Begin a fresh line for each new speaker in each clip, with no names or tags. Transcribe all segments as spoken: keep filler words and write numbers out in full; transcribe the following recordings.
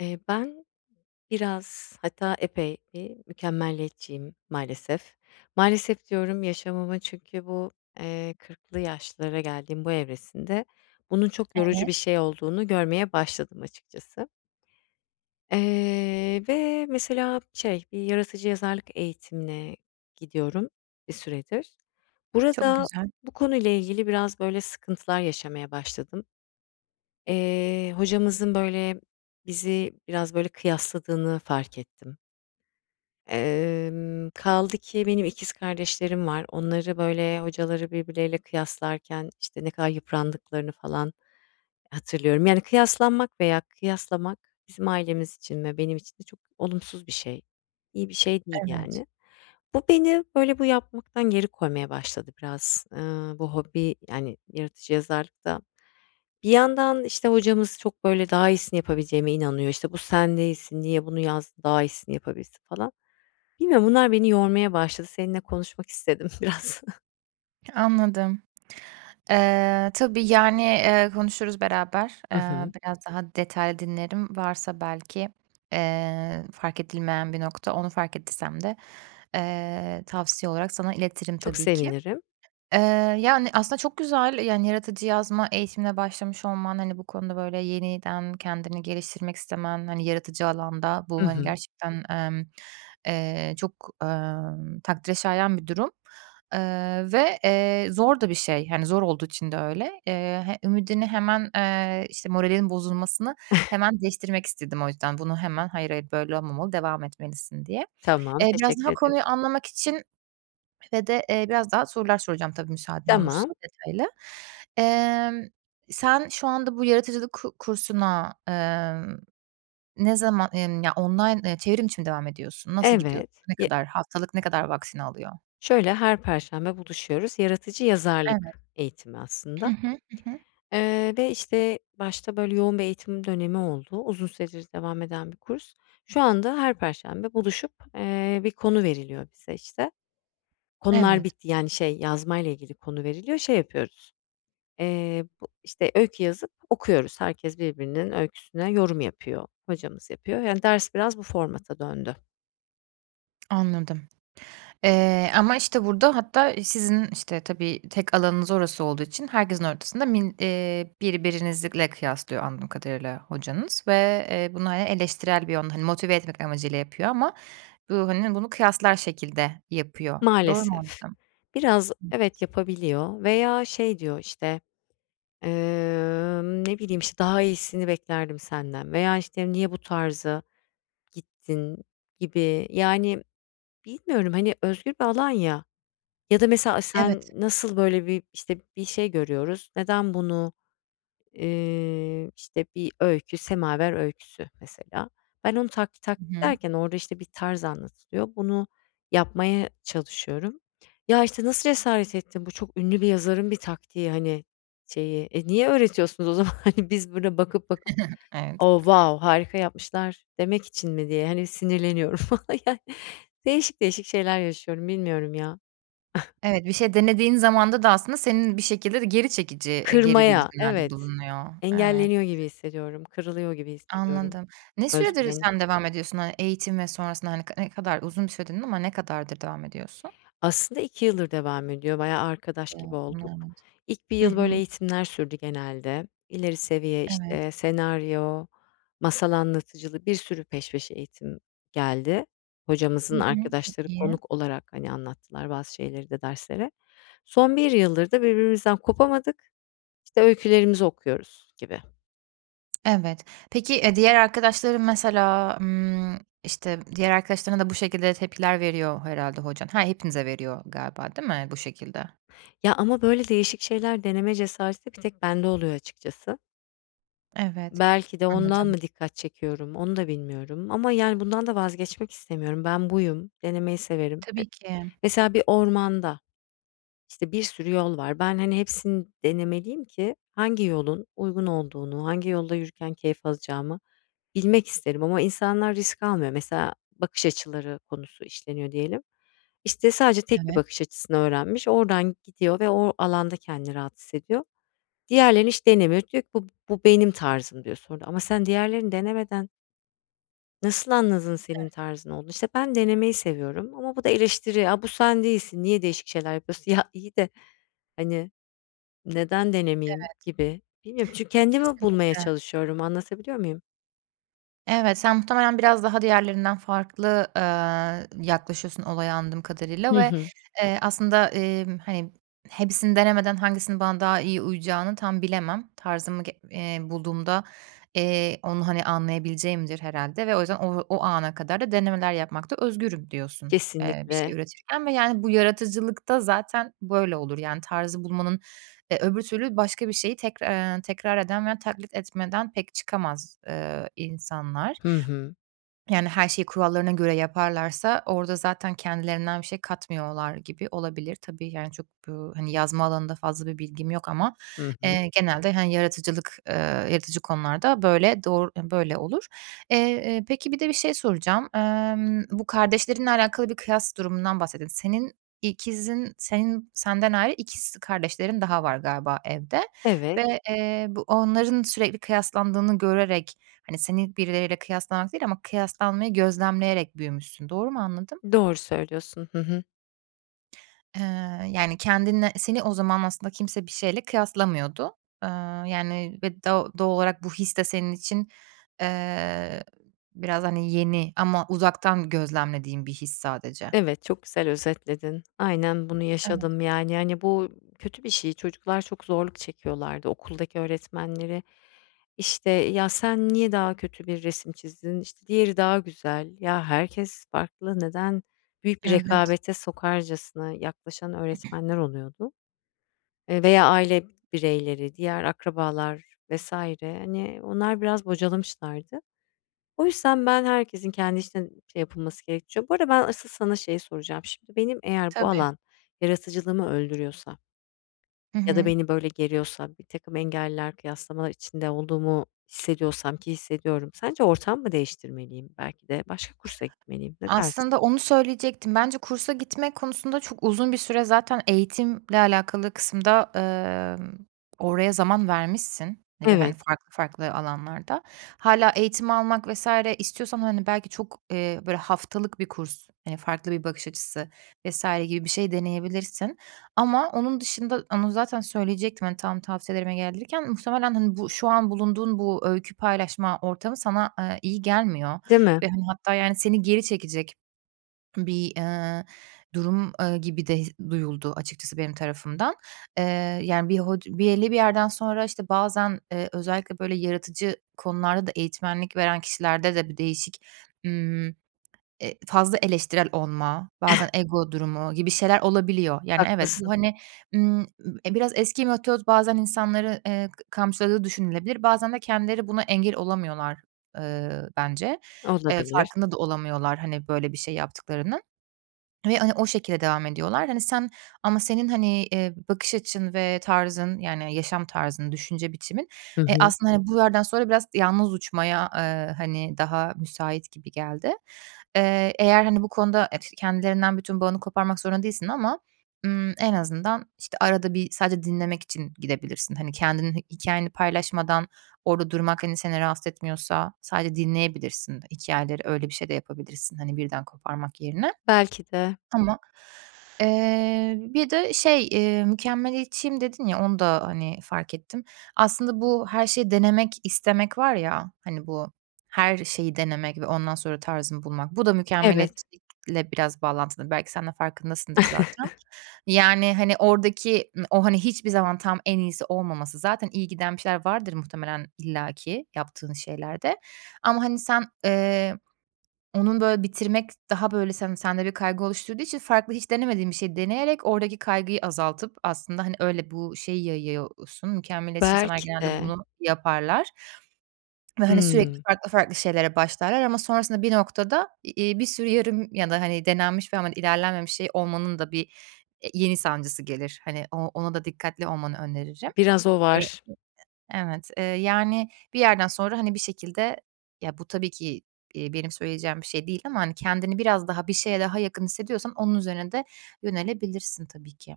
Eee, ben biraz hatta epey, eee, bir mükemmeliyetçiyim maalesef. Maalesef, diyorum yaşamıma çünkü bu, eee, kırklı yaşlara geldiğim bu evresinde bunun çok yorucu
Evet.
bir şey olduğunu görmeye başladım açıkçası. Eee, ve mesela şey bir yaratıcı yazarlık eğitimine gidiyorum bir süredir.
Çok
Burada
güzel.
bu konuyla ilgili biraz böyle sıkıntılar yaşamaya başladım. Eee, hocamızın böyle, bizi biraz, böyle, kıyasladığını fark ettim. Emm, kaldı ki benim ikiz kardeşlerim var. Onları böyle hocaları birbirleriyle kıyaslarken, işte, ne kadar yıprandıklarını falan hatırlıyorum. Yani, kıyaslanmak veya kıyaslamak bizim ailemiz için ve benim için de çok olumsuz bir şey. İyi bir şey değil
Evet.
yani. Bu beni böyle bu yapmaktan geri koymaya başladı biraz, ııı, bu hobi yani yaratıcı yazarlıkta. Bir yandan, işte, hocamız çok böyle daha iyisini yapabileceğime inanıyor. İşte, "Bu sen değilsin, niye bunu yaz daha iyisini yapabilirsin." falan. Bilmiyorum. Bunlar beni yormaya başladı. Seninle konuşmak istedim biraz.
Anladım. Eee, tabii, yani, eee, konuşuruz beraber.
Hı
Eee,
hı.
biraz daha detaylı dinlerim. Varsa belki, eee, fark edilmeyen bir nokta, onu fark ettiysem de, eee, tavsiye olarak sana iletirim
Çok
tabii ki.
sevinirim.
Eee, yani, aslında çok güzel yani yaratıcı yazma eğitimine başlamış olman, hani, bu konuda böyle yeniden kendini geliştirmek istemen, hani, yaratıcı alanda;
Hı
bu, hani,
hı.
gerçekten, emm, eee, çok, emm, takdire şayan bir durum. Eee, ve, eee, zor da bir şey, hani, zor olduğu için de öyle. Eee, h ümidini hemen eee, işte moralinin bozulmasını hemen değiştirmek istedim o yüzden. Bunu hemen, "Hayır, hayır, böyle olmamalı, devam etmelisin." diye.
Tamam,
Eee, biraz
teşekkür
daha
ederim.
konuyu anlamak için ve de, eee, biraz daha sorular soracağım tabii, müsaaden
Tamam.
olursun detaylı. Emm, sen şu anda bu yaratıcılık ku kursuna, eee, ne zaman yani, ya, online eee, çevrimiçi mi devam ediyorsun, nasıl gidiyor,
Evet.
ne
Y
kadar haftalık ne kadar vaktini alıyor?
Şöyle: Her perşembe buluşuyoruz. Yaratıcı
Evet.
yazarlık eğitimi
Hı
aslında.
hı, hı hı.
Eee, ve, işte, başta böyle yoğun bir eğitim dönemi oldu. Uzun süredir devam eden bir kurs. Şu anda her perşembe buluşup, eee, bir konu veriliyor bize işte. Konular
Evet.
bitti yani, şey, yazmayla ilgili konu veriliyor. Şey yapıyoruz, eee, bu işte, öykü yazıp okuyoruz. Herkes birbirinin öyküsüne yorum yapıyor. Hocamız yapıyor. Yani ders biraz bu formata döndü.
Anladım, eee, ama, işte, burada hatta sizin, işte, tabii tek alanınız orası olduğu için herkesin ortasında min eee, birbirinizle kıyaslıyor anladığım kadarıyla hocanız ve, eee, bunu, hani, eleştirel bir yön, hani, motive etmek amacıyla yapıyor ama bu, hani, bunu kıyaslar şekilde yapıyor. Doğru mu
Maalesef.
anladım?
Biraz evet, yapabiliyor veya şey diyor, işte, eee ne bileyim, işte, "Daha iyisini beklerdim senden." veya, işte, "Niye bu tarza gittin?" gibi, yani, bilmiyorum. Hani, özgür bir alan ya, ya da mesela sen
Evet.
nasıl, böyle, bir, işte, bir şey görüyoruz, neden bunu, iii, işte, bir öykü Semaver öyküsü mesela. Ben onu taklit tak
Hı hı.
ederken ben orada, işte, bir tarz anlatılıyor. Bunu yapmaya çalışıyorum. "Ya, işte nasıl cesaret ettin? Bu çok ünlü bir yazarın bir taktiği, hani, şeyi." E, niye öğretiyorsunuz o zaman, hani, biz burada bakıp bakıp
Evet.
"Oh, wow harika yapmışlar." demek için mi diye, hani, sinirleniyorum falan, yani, değişik değişik şeyler yaşıyorum. Bilmiyorum ya.
Evet, bir şey denediğin zamanda da aslında senin bir şekilde de geri çekici, e, geri
Kırmaya,
bildirimlerde
evet.
bulunuyor. Evet.
Engelleniyor gibi hissediyorum. Kırılıyor gibi hissediyorum,
Anladım. Ne süredir
özgüvenim.
sen devam ediyorsun, hani, eğitim ve sonrasında, hani, ne kadar uzun bir süredir dedin ama ne kadardır devam ediyorsun?
Aslında iki yıldır devam ediyor. Bayağı arkadaş gibi
[unintelligible]
olduk.
Evet.
İlk bir
Hı
yıl, böyle,
hı.
eğitimler sürdü genelde. İleri seviye, işte,
Evet.
senaryo, masal anlatıcılığı bir sürü peş peşe eğitim geldi.
Hı
Hocamızın
hı. Çok
arkadaşları
iyi.
konuk olarak, hani, anlattılar bazı şeyleri de dersleri. Son bir yıldır da birbirimizden kopamadık. İşte, öykülerimizi okuyoruz, gibi.
Evet, peki, eee, diğer arkadaşların mesela, ımm, işte, diğer arkadaşlarına da bu şekilde tepkiler veriyor herhâlde hocan. Ha, hepinize veriyor galiba, değil mi, bu şekilde?
Ya, ama böyle değişik şeyler deneme cesareti bir tek bende oluyor açıkçası.
Evet,
Belki de ondan
anladım.
mı dikkat çekiyorum? Onu da bilmiyorum ama yani bundan da vazgeçmek istemiyorum. Ben buyum, denemeyi severim. Eee,
Tabii ki.
mesela bir ormanda, işte, bir sürü yol var. Ben, hani, hepsini denemeliyim ki hangi yolun uygun olduğunu, hangi yolda yürürken keyif alacağımı bilmek isterim ama insanlar risk almıyor. Mesela bakış açıları konusu işleniyor diyelim. İşte, sadece tek bir
Evet.
bakış açısını öğrenmiş. Oradan gidiyor ve o alanda kendini rahat hissediyor. Diğerlerini hiç denemiyor. Diyor ki bu bu benim tarzım, diyor sonra ama sen diğerlerini denemeden nasıl anladın senin
Evet.
tarzın olduğunu? İşte ben denemeyi seviyorum ama bu da eleştiri, "A, bu sen değilsin. Niye değişik şeyler yapıyorsun?" Ya, iyi de, hani... "Neden
Evet.
denemeyeyim?" gibi... Bilmiyorum, çünkü kendimi bulmaya
Kesinlikle.
çalışıyorum anlatabiliyor muyum?
Evet, sen muhtemelen biraz daha diğerlerinden farklı, eee, yaklaşıyorsun olaya anladığım kadarıyla
Hı
ve,
hı.
eee, aslında, eee, hani, hepsini denemeden hangisinin bana daha iyi uyacağını tam bilemem. Tarzımı g eee, bulduğumda, eee, onu, hani, anlayabileceğimdir herhâlde ve o yüzden o o ana kadar da denemeler yapmakta özgürüm diyorsun, eee, bir şey
Kesinlikle.
üretirken ve yani bu yaratıcılıkta zaten böyle olur; yani tarzı bulmanın eee, öbür türlü başka bir şeyi tekrar, eee, tekrar eden veya taklit etmeden pek çıkamaz, eee, insanlar.
Hı hı.
Yani her şeyi kurallarına göre yaparlarsa orada zaten kendilerinden bir şey katmıyorlar gibi olabilir. Tabii, yani, çok, eee, hani, yazma alanında fazla bir bilgim yok ama,
Hı hı.
eee, genelde, hani, yaratıcılık, eee, yaratıcı konularda böyle, doğru, böyle, eee, olur. Eee, eee, peki bir de bir şey soracağım. Imm, bu kardeşlerinle alakalı bir kıyas durumundan bahsediyosun. Senin ikizin senin senden ayrı ikiz kardeşlerin daha var galiba evde
Evet.
ve, eee, bu onların sürekli kıyaslandığını görerek, hani, seni birileriyle kıyaslamak değil ama kıyaslanmayı gözlemleyerek büyümüşsün. Doğru mu anladım?
Doğru söylüyorsun. Hı hı.
Eee, yani, kendinle seni o zaman aslında kimse bir şeyle kıyaslamıyordu, eee, yani, ve do doğal olarak bu his de senin için, eee, biraz, hani, yeni ama uzaktan gözlemlediğim bir his sadece.
Evet, çok güzel özetledin. Aynen bunu
Evet.
yaşadım, yani, hani, bu kötü bir şey. Çocuklar çok zorluk çekiyorlardı okuldaki öğretmenleri, işte, "Ya, sen niye daha kötü bir resim çizdin? İşte, diğeri daha güzel." Ya, herkes farklı. Neden büyük bir
Evet.
rekabete sokarcasına yaklaşan öğretmenler oluyordu, eee, veya aile bireyleri, diğer akrabalar vs. hani, onlar biraz bocalamışlardı. O yüzden ben herkesin kendi için, şey, yapılması gerek ço Bu arada ben asıl sana şeyi soracağım. Şimdi benim eğer bu
Tabii.
alan yaratıcılığımı öldürüyorsa
Hı
ya da
hı.
beni, böyle, geriyorsa birtakım engeller, kıyaslamalar içinde olduğumu hissediyorsam ki hissediyorum, sence ortam mı değiştirmeliyim? Belki de başka kursa gitmeliyim. Ne dersin?
Aslında onu söyleyecektim. Bence kursa gitmek konusunda çok uzun bir süre zaten eğitimle alakalı kısımda, emm, oraya zaman vermişsin, e, ve, hani,
Evet.
farklı farklı alanlarda. Hâlâ eğitim almak vs. istiyorsan, hani, belki çok, eee, böyle, haftalık bir kurs, eee, farklı bir bakış açısı vs. gibi bir şey deneyebilirsin ama onun dışında Onu zaten söyleyecektim. Hani, tam tavsiyelerime gelirken muhtemelen, hani, bu şu an bulunduğun bu öykü paylaşma ortamı sana, eee, iyi gelmiyor
Değil mi?
ve, hani, hatta, yani, seni geri çekecek bir, eee, durum, eee, gibi de his duyuldu açıkçası benim tarafımdan. Eee, yani, bir hod belli bir yerden sonra, işte, bazen, eee, özellikle, böyle, yaratıcı konularda da eğitmenlik veren kişilerde de bir değişik, ımm, eee, fazla eleştirel olma, bazen ego durumu gibi şeyler olabiliyor. Yani, evet, bu,
Haklısın.
hani, ımm, ı e, biraz eski metot bazen insanları, eee, k kamçıladığı düşünülebilir. Bazen de kendileri buna engel olamıyorlar, eee, bence. Eee,
Olabilir.
farkında da olamıyorlar, hani, böyle, bir şey yaptıklarının ve, hani, o şekilde devam ediyorlar. Hani, sen ama senin, hani, eee, bakış açın ve tarzın, yani, yaşam tarzın, düşünce biçimin,
Hı
eee,
hı.
aslında, hani, bu yerden sonra biraz yalnız uçmaya, eee, hani, daha müsait gibi geldi. Eee, eğer, hani, bu konuda [unintelligible] kendilerinden bütün bağını koparmak zorunda değilsin ama, ımm, en azından, işte, arada bir sadece dinlemek için gidebilirsin. Hani, kendinin hikâyeni paylaşmadan orada durmak, hani, seni rahatsız etmiyorsa sadece dinleyebilirsin hikâyeleri, öyle bir şey de yapabilirsin. Hani, birden koparmak yerine
Belki de.
ama, eee, bir de şey, eee, "Mükemmeliyetçiyim." dedin ya, onu da, hani, fark ettim. Aslında bu her şeyi denemek, istemek var ya, hani, bu her şeyi denemek ve ondan sonra tarzını bulmak, bu da
Evet.
mükemmeliyetçilikle biraz bağlantılıdır. Belki sen de farkındasındır zaten, yani, hani, oradaki m o, hani, hiçbir zaman tam en iyisi olmaması zaten iyi giden bir şeyler vardır muhtemelen illa ki yaptığın şeylerde ama, hani, sen, eee, onun, böyle, bitirmek daha, böyle, sen sende bir kaygı oluşturduğu için farklı hiç denemediğin bir şeyi deneyerek oradaki kaygıyı azaltıp aslında, hani, öyle bu şeyi yayıyorsun. Mükemmeliyetçi insanlar
Belki
genelde
de.
bunu yaparlar ve hani, sürekli
Hımm.
farklı farklı şeylere başlarlar ama sonrasında bir noktada i iii, bir sürü yarım ya da, hani, denenmiş ve ama ilerlenmemiş şey olmanın da bir, eee, yeni sancısı gelir. Hani, o ona da dikkatli olmanı öneririm.
Biraz o
E e
var.
evet, eee, yani, bir yerden sonra, hani, bir şekilde ya, bu tabii ki, iii, benim söyleyeceğim bir şey değil ama, hani, kendini biraz daha bir şeye daha yakın hissediyorsan onun üzerine de yönelebilirsin tabii ki.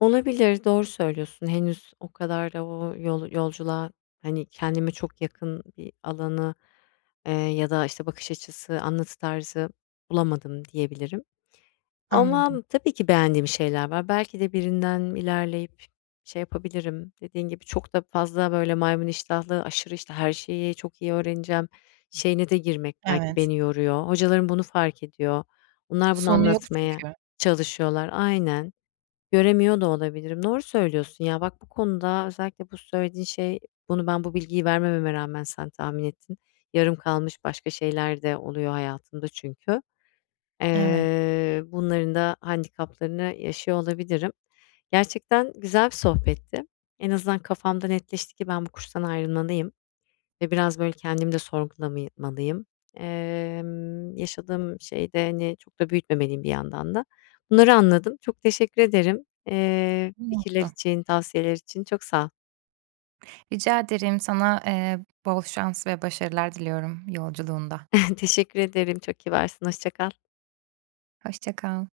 Olabilir. Doğru söylüyorsun. Henüz o kadar da o yol yolculuğa, hani, kendime çok yakın bir alanı, eee, ya da, işte, bakış açısı, anlatı tarzı bulamadım diyebilirim
Anladım.
ama tabii ki beğendiğim şeyler var. Belki de birinden ilerleyip şey yapabilirim. Dediğin gibi çok da fazla, böyle, maymun iştahlı aşırı, işte, her şeyi çok iyi öğreneceğim şeyine de girmek belki
Evet.
beni yoruyor. Hocalarım bunu fark ediyor. Onlar bunu
Sonu yok
anlatmaya
çünkü.
çalışıyorlar. Aynen. Göremiyor da olabilirim. Doğru söylüyorsun ya. Bak bu konuda özellikle bu söylediğin şey bunu ben bu bilgiyi vermememe rağmen sen tahmin ettin. Yarım kalmış başka şeyler de oluyor hayatımda çünkü.
Eve
Eee, bunların da handikaplarını yaşıyor olabilirim. Gerçekten güzel bir sohbetti. En azından kafamda netleşti ki ben bu kurstan ayrılmalıyım ve biraz, böyle, kendimi de sorgulamımalıyım. Emm, yaşadığım şeyde, hani, çok da büyütmemeliyim bir yandan da. Bunları anladım. Çok teşekkür ederim, eee, fikirler
[unintelligible]
için, tavsiyeler için. Çok sağ ol.
Rica ederim. Sana, eee, bol şans ve başarılar diliyorum yolculuğunda.
Teşekkür ederim, çok kibarsın. Hoşça kal.
Hoşça kal.